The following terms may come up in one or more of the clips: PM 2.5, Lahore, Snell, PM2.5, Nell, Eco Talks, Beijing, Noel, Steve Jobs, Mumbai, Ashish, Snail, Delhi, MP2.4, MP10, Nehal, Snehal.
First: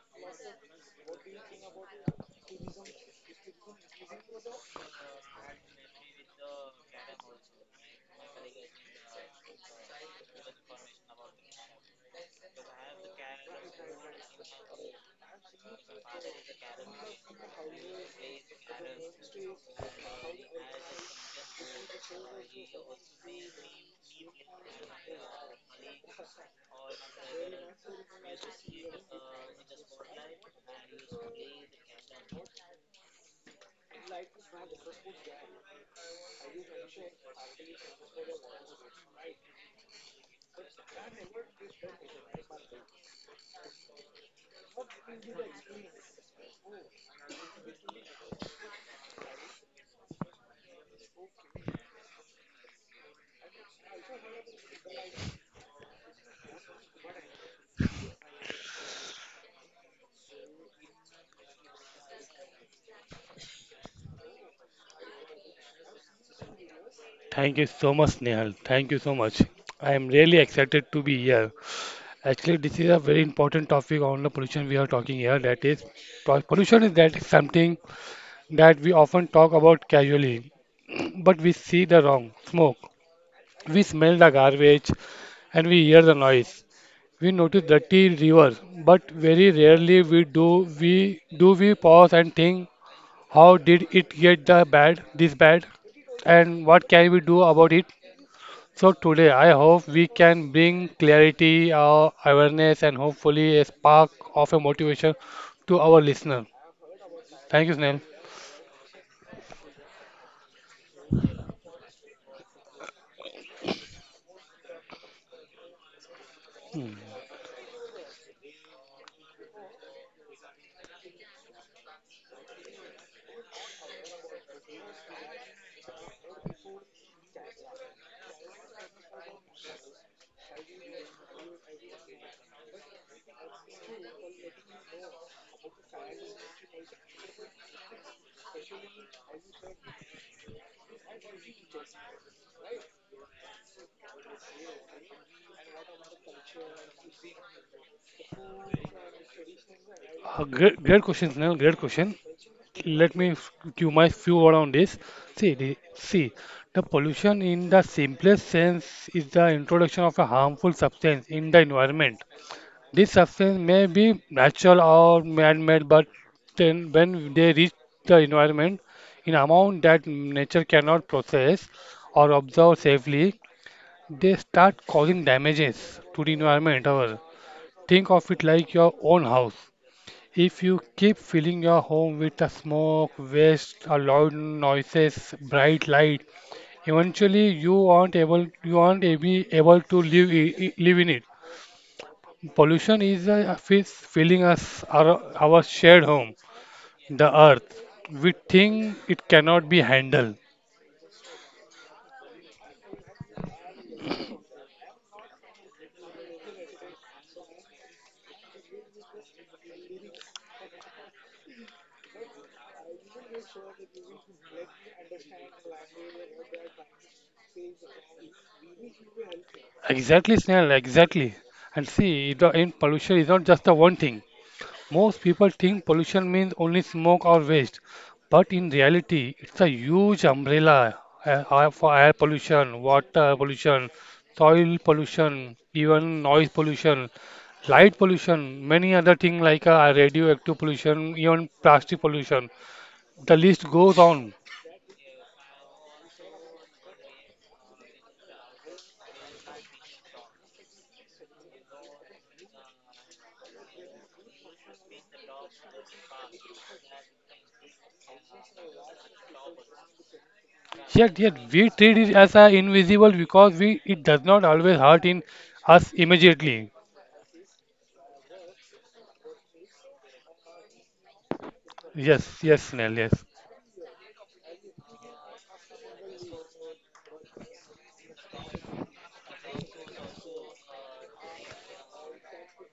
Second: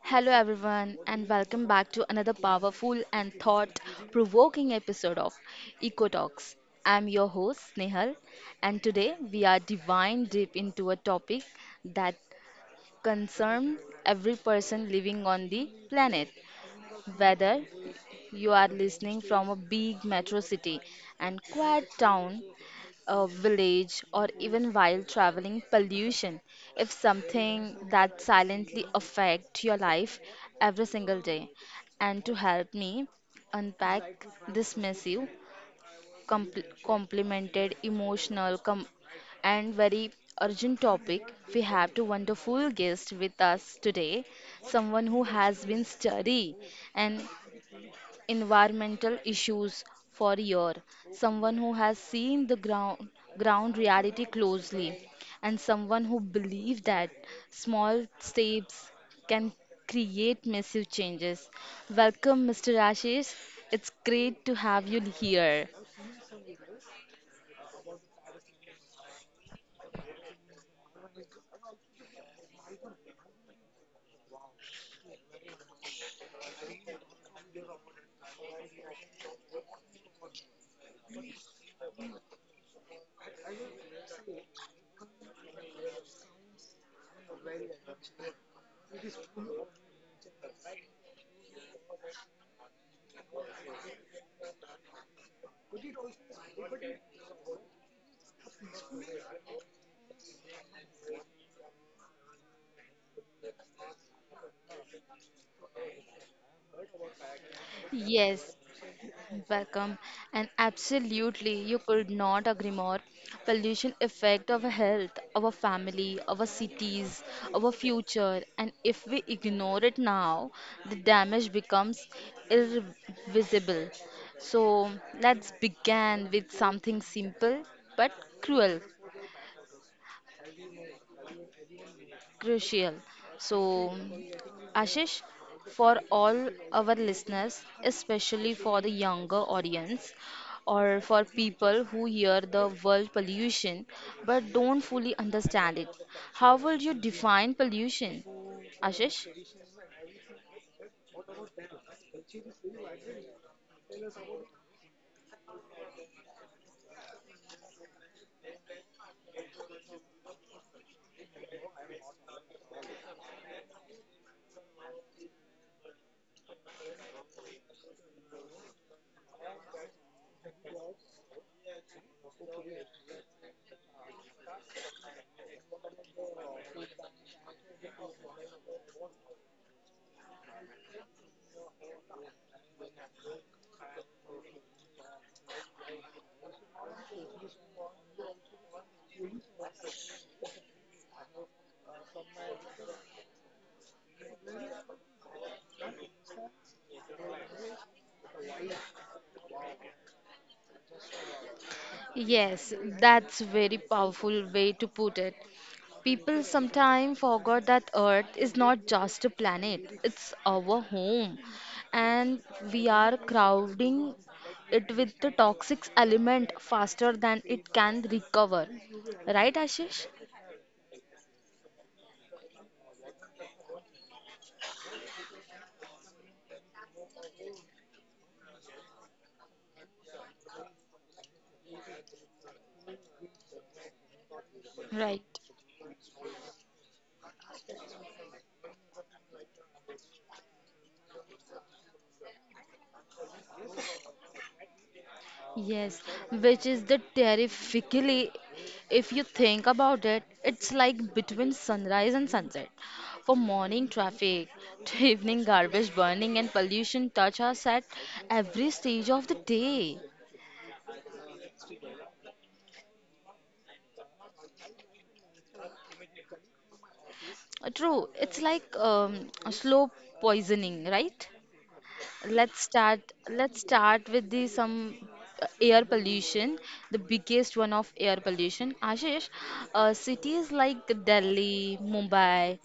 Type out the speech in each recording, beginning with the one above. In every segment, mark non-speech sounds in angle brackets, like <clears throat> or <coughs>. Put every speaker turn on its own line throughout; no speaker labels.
Hello, everyone, and welcome back to another powerful and thought provoking episode of Eco Talks. I'm your host, Snehal, and today we are diving deep into a topic that concerns every person living on the planet. Whether you are listening from a big metro city and quiet town a village, or even while traveling, pollution If something that silently affect your life every single day. And to help me unpack this massive, complimented, emotional, and very urgent topic, we have two wonderful guests with us today. Someone who has been studying and environmental issues for years, someone who has seen the ground reality closely, and someone who believes that small steps can create massive changes. Welcome, Mr. Ashish. It's great to have you here.
Thank you so much, Nehal. Thank you so much. I am really excited to be here. Actually, this is a very important topic on the pollution we are talking here. That is, pollution is that is something that we often talk about casually, <clears throat> but we see the wrong smoke. We smell the garbage, and we hear the noise. We notice dirty rivers, but very rarely we do we pause and think, how did it get the bad this bad, and what can we do about it? So today I hope we can bring clarity, awareness and hopefully a spark of a motivation to our listener. Thank you, Snail.
Yes, welcome. And absolutely, you could not agree more. Pollution affect our health, our family, our cities, our future. And if we ignore it now, the damage becomes irrevisible. So let's begin with something simple but cruel. Crucial. So, Ashish, for all our listeners, especially for the younger audience or for people who hear the word pollution but don't fully understand it, how would you define pollution, Ashish?
Great question, Snail. Great question. Let me give my few word on this. See, the pollution in the simplest sense is the introduction of a harmful substance in the environment. This substance may be natural or man-made, but then when they reach the environment in amount that nature cannot process or observe safely, they start causing damages to the environment. However, think of it like your own house. If you keep filling your home with the smoke, waste, or loud noises, bright light, eventually you aren't be able to live in it. Pollution is a is filling us our shared home, the earth. We think it cannot be handled.
Yes, that's very powerful way to put it. People sometimes forget that Earth is not just a planet, it's our home. And we are crowding it with the toxic element faster than it can recover. Right, Ashish?
Exactly, Snell, exactly. And see, the in pollution is not just the one thing. Most people think pollution means only smoke or waste, but in reality, it's a huge umbrella for air pollution, water pollution, soil
Right.
pollution, even noise pollution, light pollution, many other things like radioactive pollution, even plastic pollution. The list goes on.
Yes, which is the terrifically, if you think about it, it's like between sunrise and sunset. For morning traffic to <laughs> evening garbage burning and pollution touch us at every stage of the day.
Yet we treat it as invisible because we it does not always hurt in us immediately.
True. It's like a slow poisoning, right? Let's start.
Yes.
Let's start with the some air pollution, the biggest one of air pollution. Ashish, cities like Delhi, Mumbai,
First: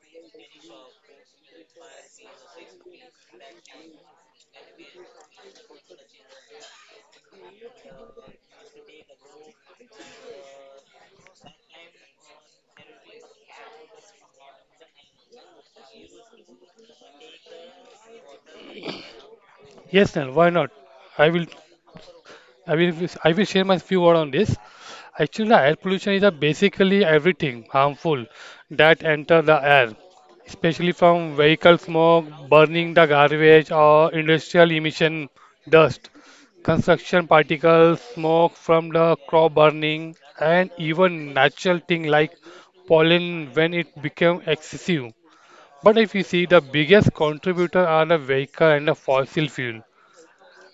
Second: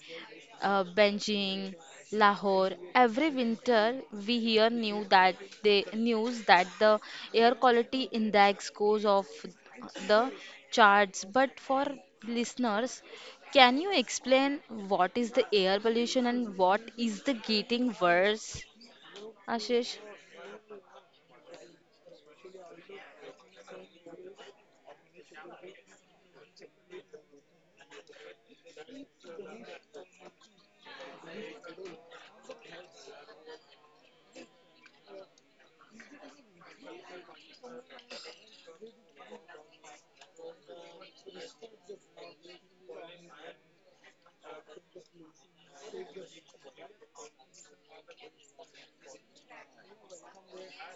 Beijing, Lahore. Every winter, we hear news that the air quality index goes off the charts. But for listeners, can you explain what is the air pollution and what is the getting worse, Ashish?
Yes, Nell, why not? I will I will share my few words on this. Actually, the air pollution is a basically everything harmful that enter the air, especially from vehicle smoke, burning the garbage or industrial emission, dust, construction particles, smoke from the crop burning, and even natural thing like pollen when it become excessive. But if you see, the biggest contributor are the vehicle and the fossil fuel.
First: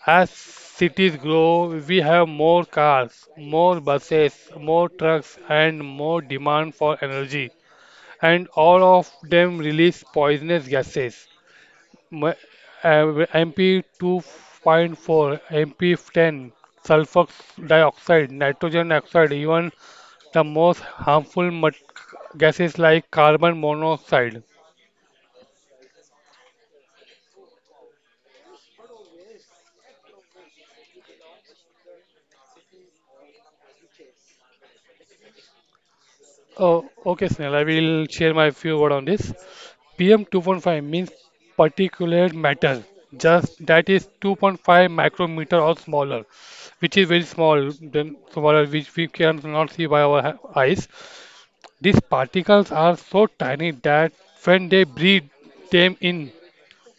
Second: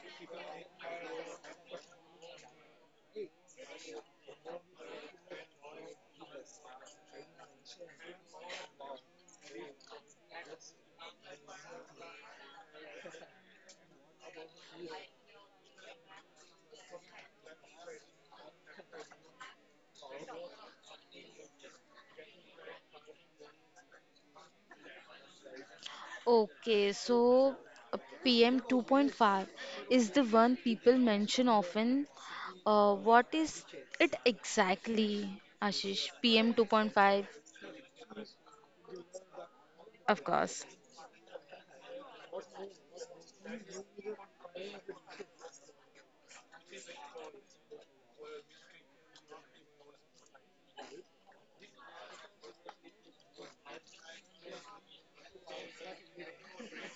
As cities grow, we have more cars, more buses, more trucks, and more demand for energy. And all of them release poisonous gases. M- uh, MP2.4, MP10, sulfur dioxide, nitrogen oxide, even the most gases like carbon monoxide.
Okay, so uh, PM 2.5 is the one people mention often. What is it exactly, Ashish? PM
Oh,
2.5?
okay, Snell, I will share my few word on this.
Of course.
PM2.5 means particulate matter, just that is 2.5 micrometer or smaller, which is very small, then smaller, which we cannot see by eyes. These particles are so tiny that when they breathe them in,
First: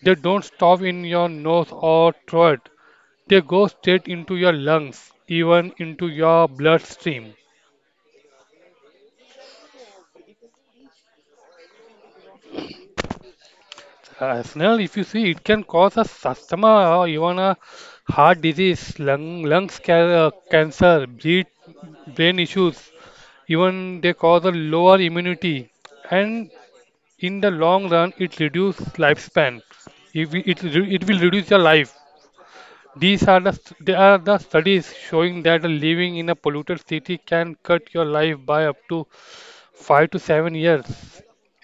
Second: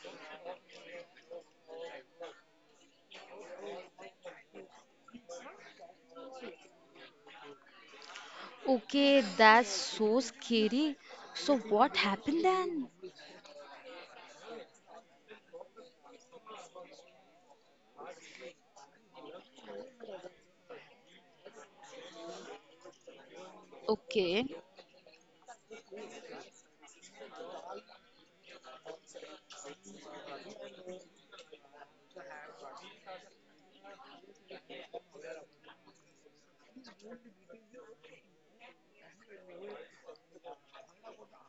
they don't stop in your nose or throat. They go straight into your lungs, even into your bloodstream.
Okay, that's so scary. So, what happened then?
Snell, if you see, it can cause a asthma or even a heart disease, lungs cancer, brain issues. Even they cause a
Okay,
lower immunity, and in the long run, it reduces lifespan. It will reduce your life. These are the st- they are the studies showing that living in a polluted city can cut your life by up to 5 to 7 years.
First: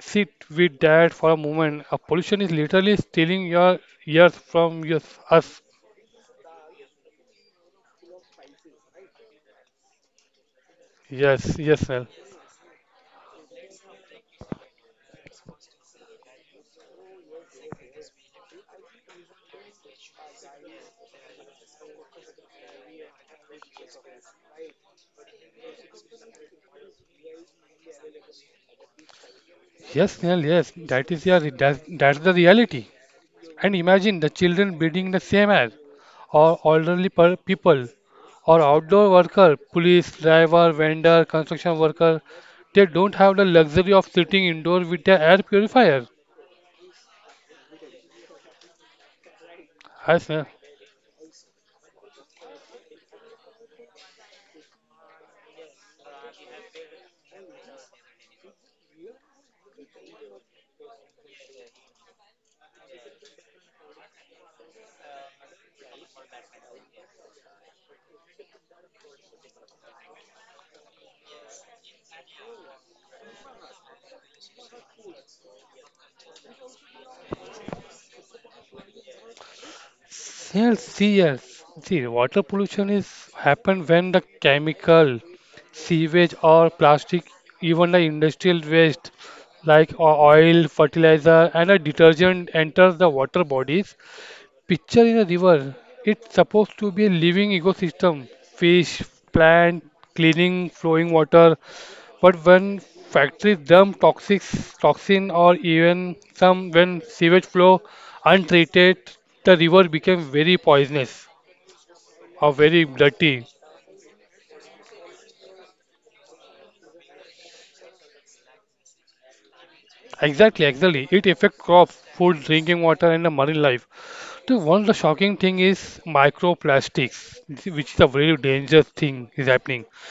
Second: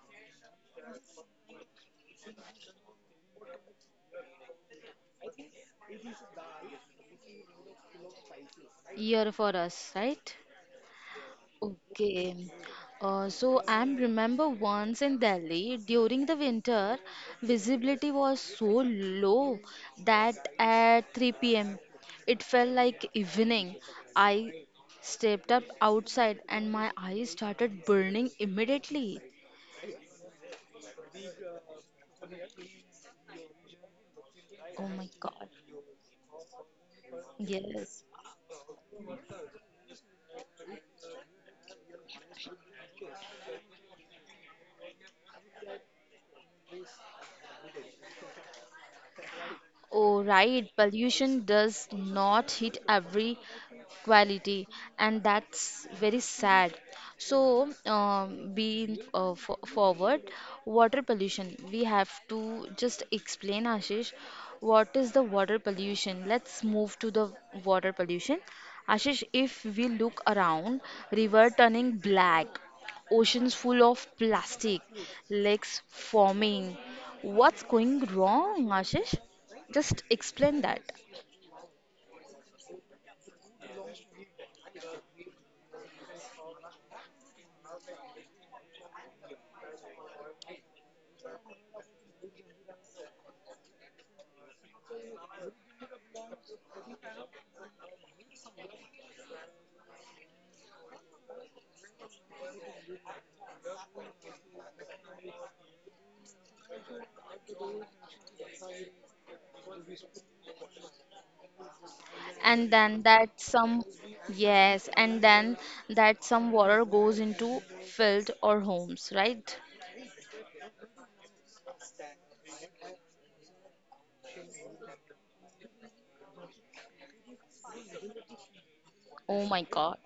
Sit with that for a moment. A pollution is literally stealing your years from us.
year for us, right?
Yes, yes, Nell.
Okay. So I remember once in Delhi during the winter, visibility was so low that at 3 p.m. it felt like evening. I stepped up outside and my eyes started burning immediately.
Yes, Nell. Yes, that is your that's the reality. And imagine the children
Oh my
breathing the
God.
same air, or people,
Yes.
or outdoor worker, police, driver, vendor, construction worker. They don't have the luxury of sitting indoor with their air purifier.
Oh,
I say,
right. Pollution does not hit every quality, and that's very sad. So, being fo forward, water pollution. We have to just explain, Ashish, what is the water pollution? Let's move to the water pollution. Ashish, if we look around, river turning black, oceans full of plastic, lakes forming. What's going wrong, Ashish? Just explain that.
yes. See, water pollution is happen when the chemical, sewage or plastic, even the industrial waste like oil, fertilizer, and a detergent enters the water bodies. Picture in a river. It's supposed to be a living ecosystem. Fish, plant, cleaning, flowing water. But when factories dump toxic toxin or even some when sewage flow untreated, the river became very poisonous or
And
very
then that
dirty.
some, yes, and then that some water goes into field or homes, right?
Exactly, exactly. It affects crops, food, drinking water, and the marine life. So one of the shocking thing is microplastics, which is a very dangerous thing is
Oh my
happening.
God.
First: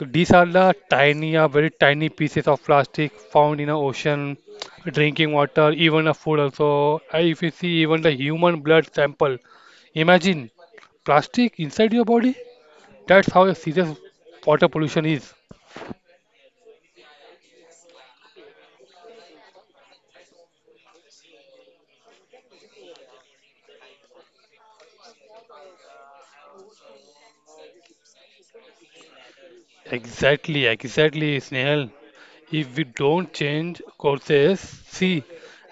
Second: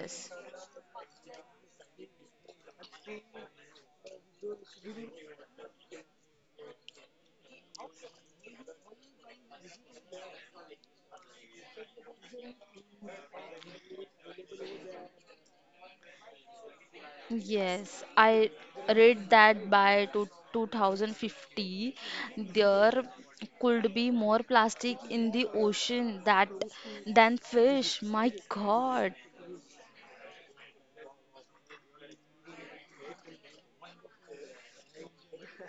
These are the tiny, very tiny pieces of plastic found in the ocean, drinking water, even a food also. If you see even the human blood sample, imagine plastic inside your body. That's how serious water pollution is.
Yes, I read that by 2050 there could be more plastic in the ocean that than fish. My God.
Exactly, exactly, Snehal. If we don't change courses, see,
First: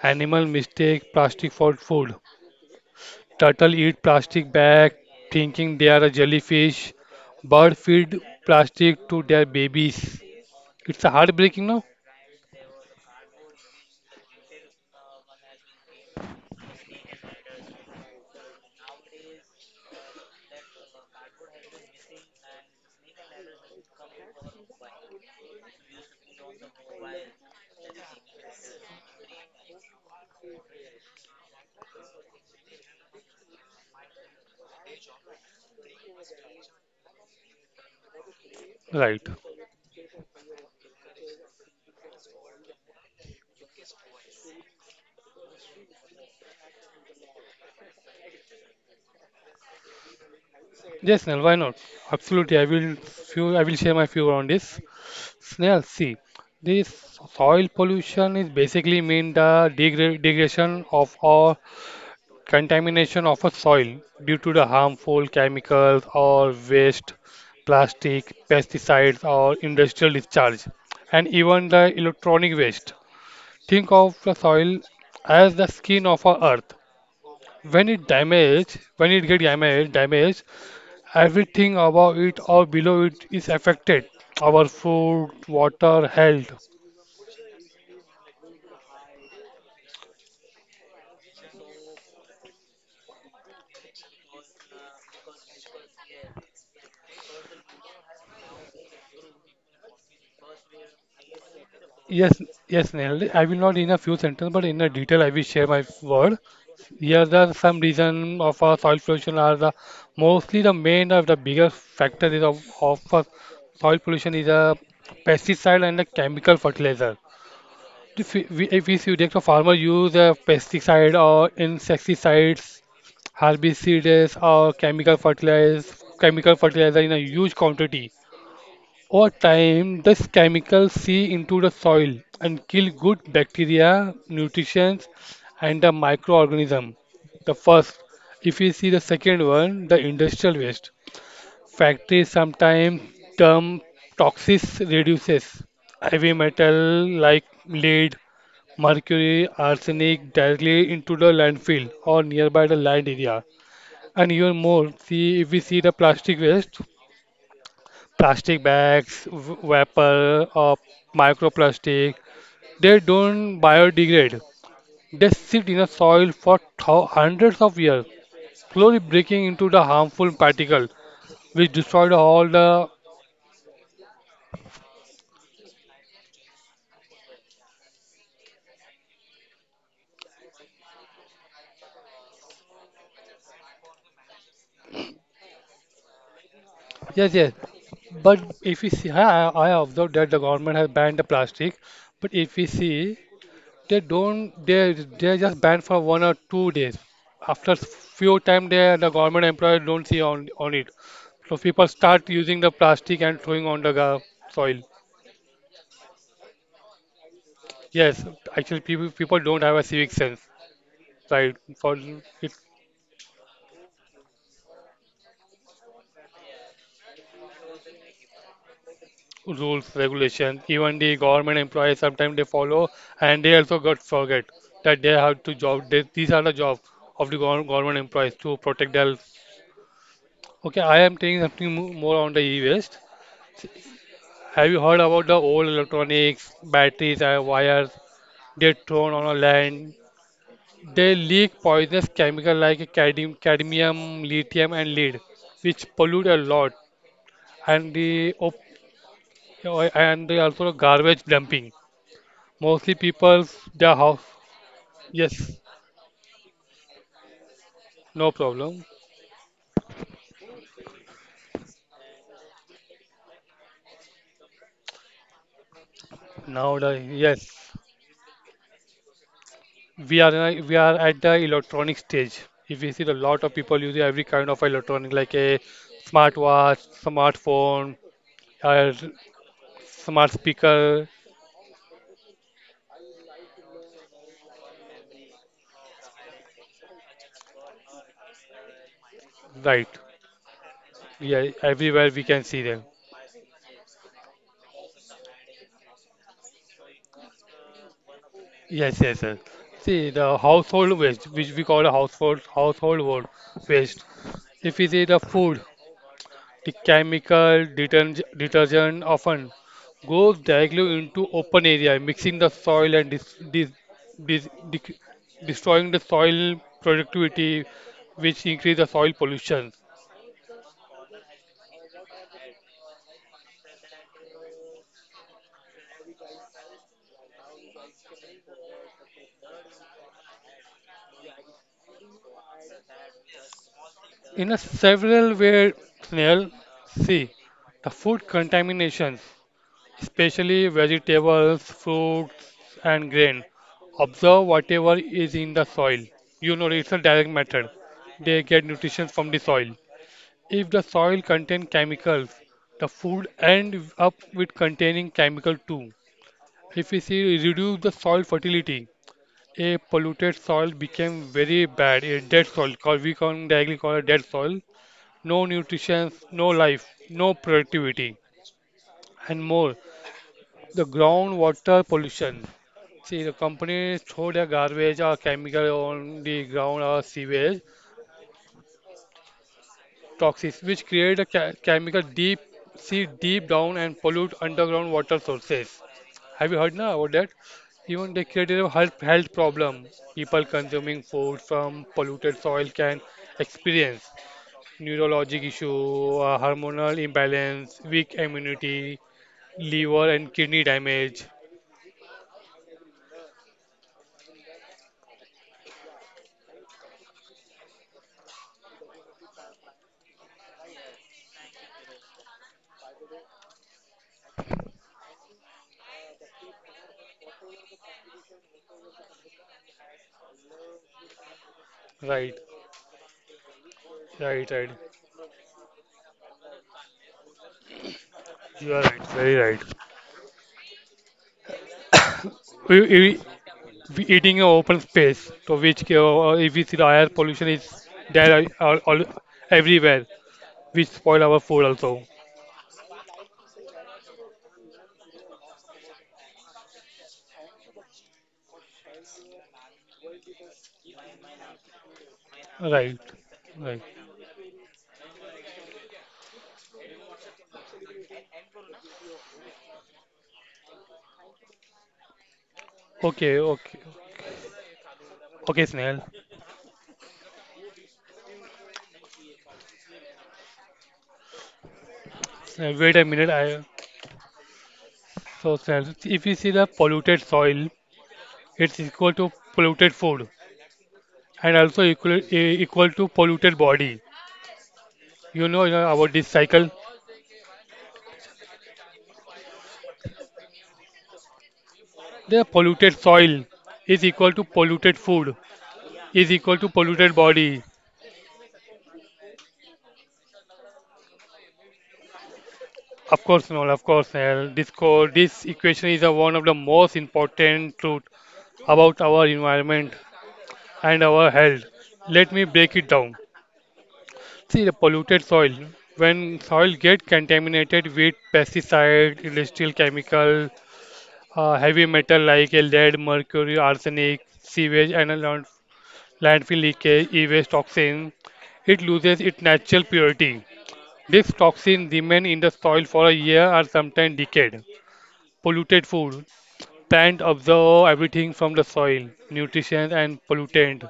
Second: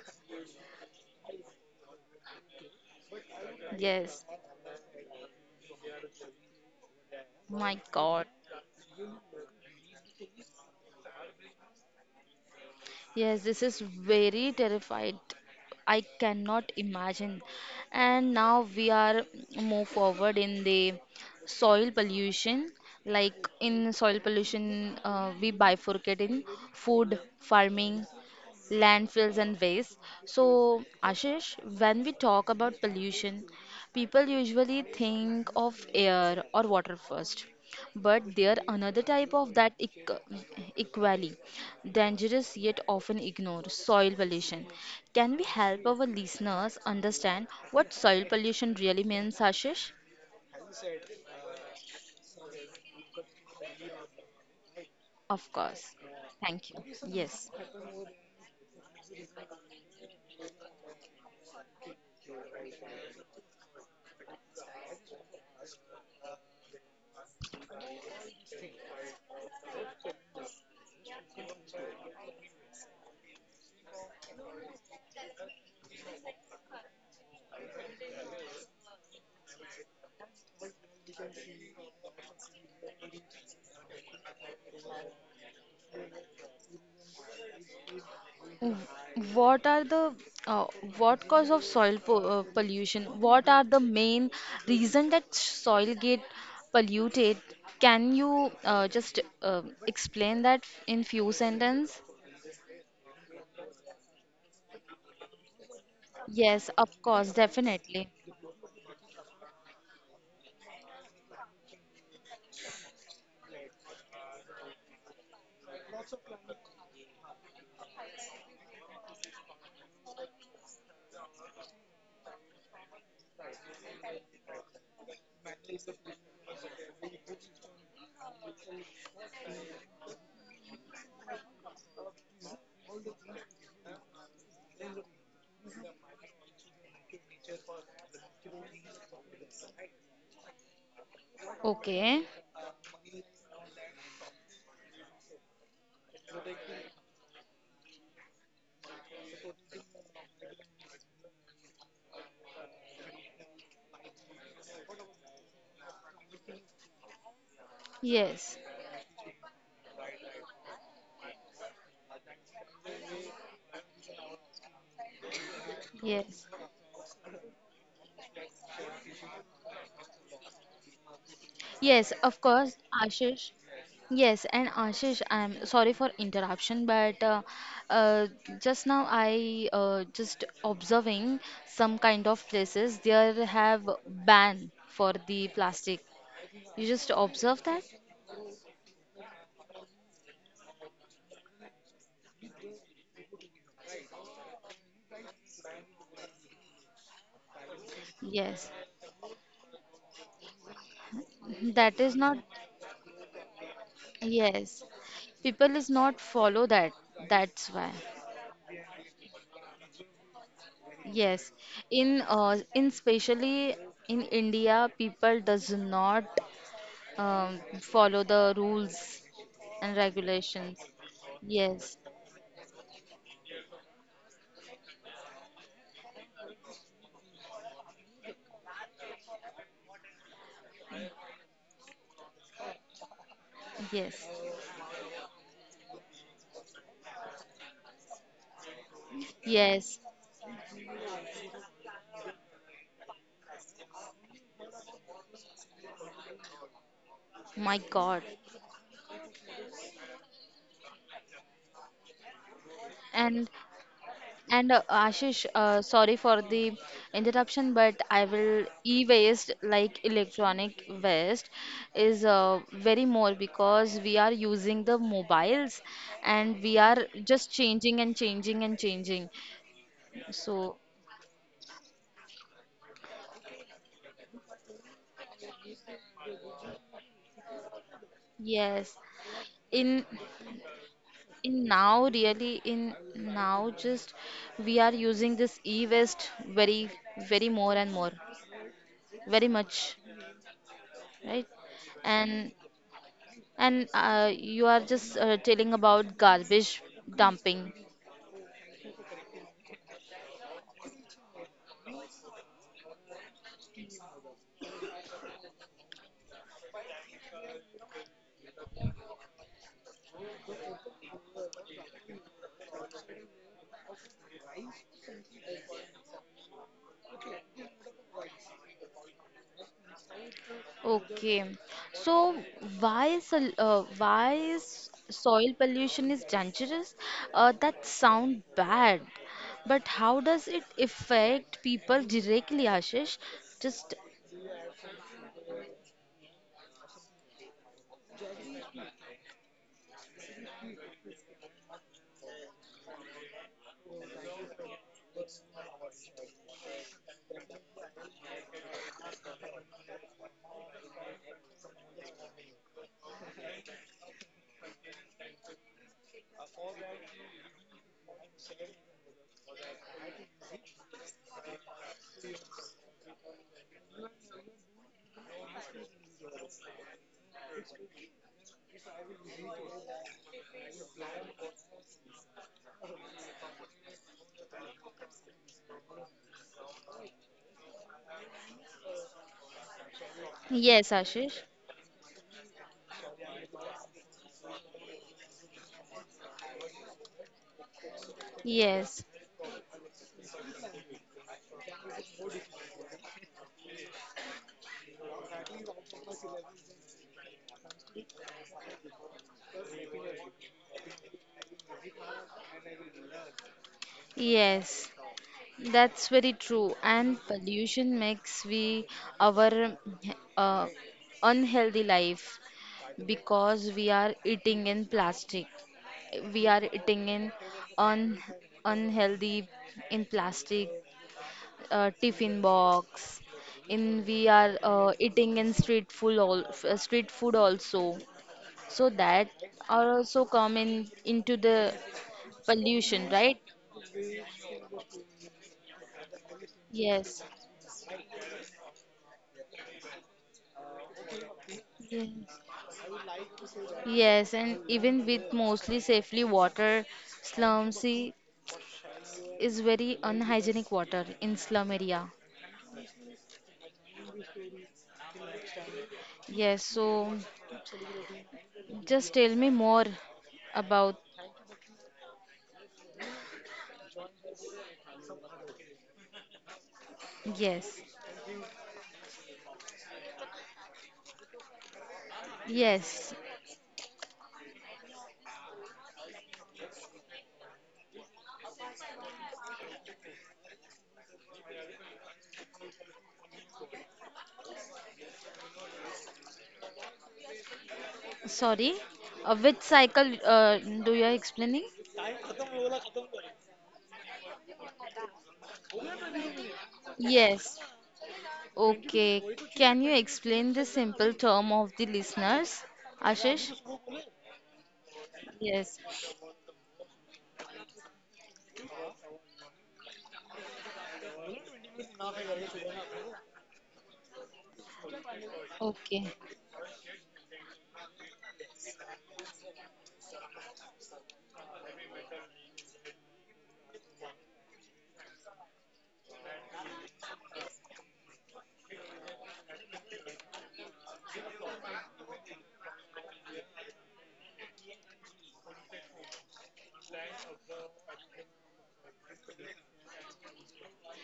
animal mistake plastic for food. Turtle eat
Yes.
plastic bag, thinking they are a jellyfish. Bird
My
feed
God.
plastic to their babies. It's a heartbreaking, no?
Yes, this is very terrified. I cannot imagine. And now we are move forward in the soil pollution. Like in soil pollution, we bifurcate in food, farming, landfills and waste. So, Ashish, when we talk about pollution, people usually think of air or water first. But there another
Right.
type of that equally dangerous yet often ignored soil pollution. Can we help our listeners understand what soil pollution really means, Ashish?
Yes, Snell, why not? Absolutely. I will share my view on this.
Of course.
Snell, see,
Thank you.
this
Yes.
soil pollution is basically mean the degradation of or contamination of a soil due to the harmful chemicals or waste, plastic, pesticides or industrial discharge, and even the electronic waste. Think of the soil as the skin of our earth. When it get damaged, everything above it or below it is affected. Our food, water, health.
W- What are the uh, what cause of soil po pollution? What are the main reason that soil get polluted? Can you just explain that in few sentence?
Yes, yes, Nehal. I will not in a few sentences, but in a detail, I will share my word.
Yes, of course,
Here are some
definitely.
reason of our soil pollution are the mostly the main of the biggest factor of our soil pollution is a pesticide and the chemical fertilizer. If we see that the farmer use a pesticide or insecticides, herbicides or chemical fertilizer in a huge quantity. Over time, this chemical seep into the soil and kill good bacteria, nutrients, and the microorganism. The first. If we see the second one, the industrial waste.
Okay.
Factories sometimes dump toxic reduces heavy metal like lead, mercury, arsenic directly into the landfill or nearby the land area. And even more, see if we see the plastic waste, plastic
Yes.
bags, vapor, or microplastic, they don't biodegrade. They sit in the soil
Yes.
for thou hundreds of years, slowly breaking into the harmful particle, which destroyed
Yes,
all
of course,
the.
Ashish. Yes, and Ashish, I'm sorry for interruption, but uh, just now I just observing some kind of places there have ban for the plastic. You just
Yes, yes.
observe that?
But if we see, I observed that the government has banned the plastic. But if we see they don't. They they're just banned for 1 or 2 days. After few time,
Yes,
they the government employer don't see on it. So
<laughs>
people
that is
start
not.
using the plastic and throwing on the soil.
Yes, people is not follow that. That's why.
Yes, actually people don't have a civic sense,
Yes,
right? For it,
in specially in India, people does not follow the rules and
rules, regulation,
regulations.
even the government
Yes,
employees sometimes they follow and they also got forget that they have to job. They, these are the job of the government employees to protect their. Okay, I am taking something more on the e-waste.
yes,
Have you heard about the old electronics, batteries, and wires get thrown on a land?
yes.
They leak poisonous chemical like cadmium, lithium, and lead, which pollute a lot.
My
And
God.
the op- and the also garbage dumping. Mostly
And
people's their house.
and Ashish,
Yes,
sorry for the interruption, but I
no
will
problem.
e-waste like electronic waste is very more because we are using the mobiles and we
Now
are
the yes,
just changing and changing and changing.
we
So
are at the electronic stage. If you see a lot of people using every kind of electronic like a smartwatch, smartphone,
yes,
uh,
in
smart speaker,
in now really in now just we are using this e-waste very more and more very much
right?
right
Yeah, everywhere we
and
can see them.
and you are just telling about garbage dumping
Yes, yes, yes. See the household waste, which we call a household waste. If we see the food, the chemical deterg detergent often goes directly into open area, mixing the soil and dis dis dis dec destroying the soil productivity, which increase the soil pollution.
okay so why is soil pollution is dangerous that sound bad but how does it affect people directly ashish just
In a several way, Snell, see the food contaminations. Especially vegetables, fruits, and grain. Observe whatever is in the soil. You know, it's a direct method. They get nutrition from the soil. If the soil contains chemicals, the food end up with containing chemical too. If we see reduce the soil fertility, a polluted soil became very bad, a dead soil, called we can directly call it dead soil. No nutrition, no life, no productivity, and more. The groundwater pollution. See, the company throw their garbage or chemical on the ground or sewage toxins, which
yes
create a
ashish.
ca chemical deep sea deep down and pollute underground water sources. Have you heard now about that? Even they create a
Yes,
health problem. People consuming food from polluted soil can experience neurologic issue, hormonal imbalance, weak immunity, liver and kidney damage.
yes, that's very true. And pollution makes we our uh, unhealthy life because we are eating in plastic. We are eating in un unhealthy in plastic
Right,
tiffin box. In we are
right.
eating in street food all street food also.
You are
So
right.
that
Very right.
are also come in into the
<coughs> We,
pollution,
we,
right?
we eating an open space, so which if we see the air
Yes.
pollution is there all, everywhere, which spoil our food also.
Yes, yes, and even with mostly safely water, slum sea is very unhygienic water in slum area.
Right, right.
Yes, so just tell me more about
Okay, okay, okay, Snail.
yes,
Wait a
yes.
minute. I so Snail, if you see the polluted soil, it's equal to polluted food, and also equal to polluted body. You know about this cycle.
Sorry, which cycle do you are explaining?
The polluted soil is equal to polluted food is equal to polluted body.
Yes. Okay. Can you explain the simple term of the listeners,
Of
Ashish?
course, Noel, of course, Noel. This
Yes.
equation is a, one of the most important truth about our environment and our health. Let me break it down. See, the polluted soil.
Okay.
When soil get contaminated with pesticide, industrial chemical, heavy metal like a lead, mercury, arsenic, sewage, and a landfill leakage, e-waste toxin, it loses its natural purity. This toxin remain in the soil for a year or sometimes decade. Polluted food. Plant absorb everything from the soil, nutrition and pollutant.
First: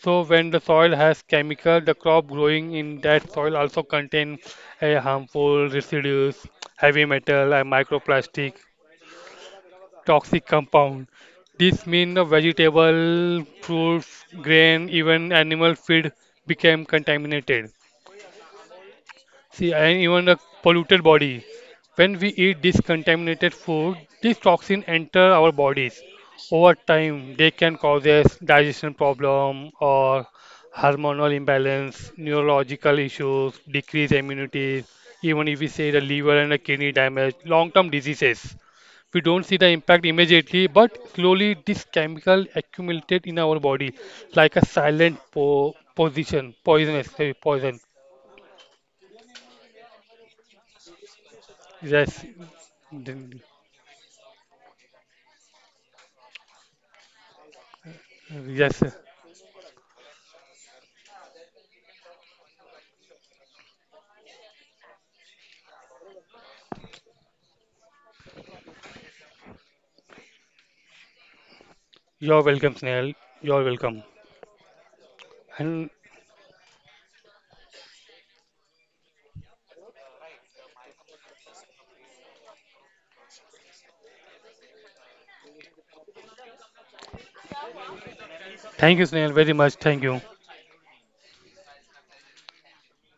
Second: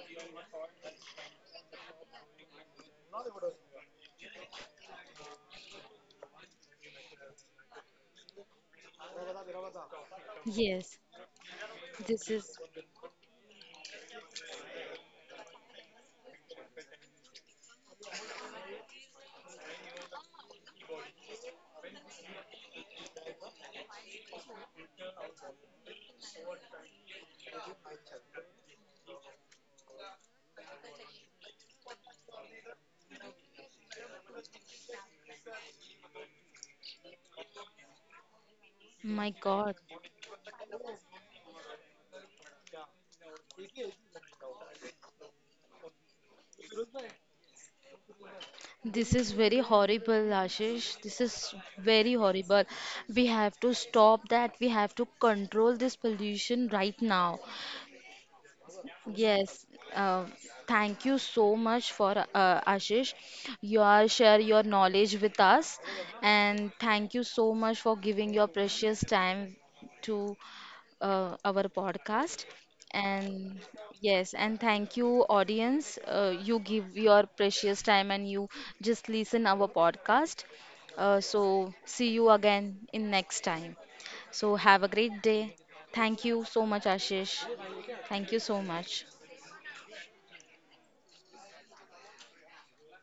So when the soil has chemical, the crop growing in that soil also contain a harmful residues, heavy metal and microplastic, toxic compound.
Yes.
This means the
This is
vegetable, fruits, grain, even animal feed became contaminated. See, and even a polluted body. When we eat discontaminated food, these toxins enter our bodies. Over time, they can cause us digestion problem or hormonal imbalance, neurological issues, decreased immunity, even if we say the liver and the kidney damage, long-term diseases. We don't
my
see the
God.
impact immediately, but slowly this chemical accumulated in our body like a silent poisonous, sorry, poison.
This is very horrible, Ashish. This is
Yes,
very horrible.
then-
We have to stop that. We have to control this pollution right now.
yes.
Yes, uh, thank you so much for Ashish. You are share your knowledge with us, and thank you so much for giving your precious time to our
You're
podcast.
welcome, Snail. You're
And
welcome.
yes, and thank you,
And
audience. You give your precious time and you just listen our podcast. So see you again in next time. So have a great day. Thank you so much, Ashish. Thank you so
thank you,
much.
Snail, very much. Thank you.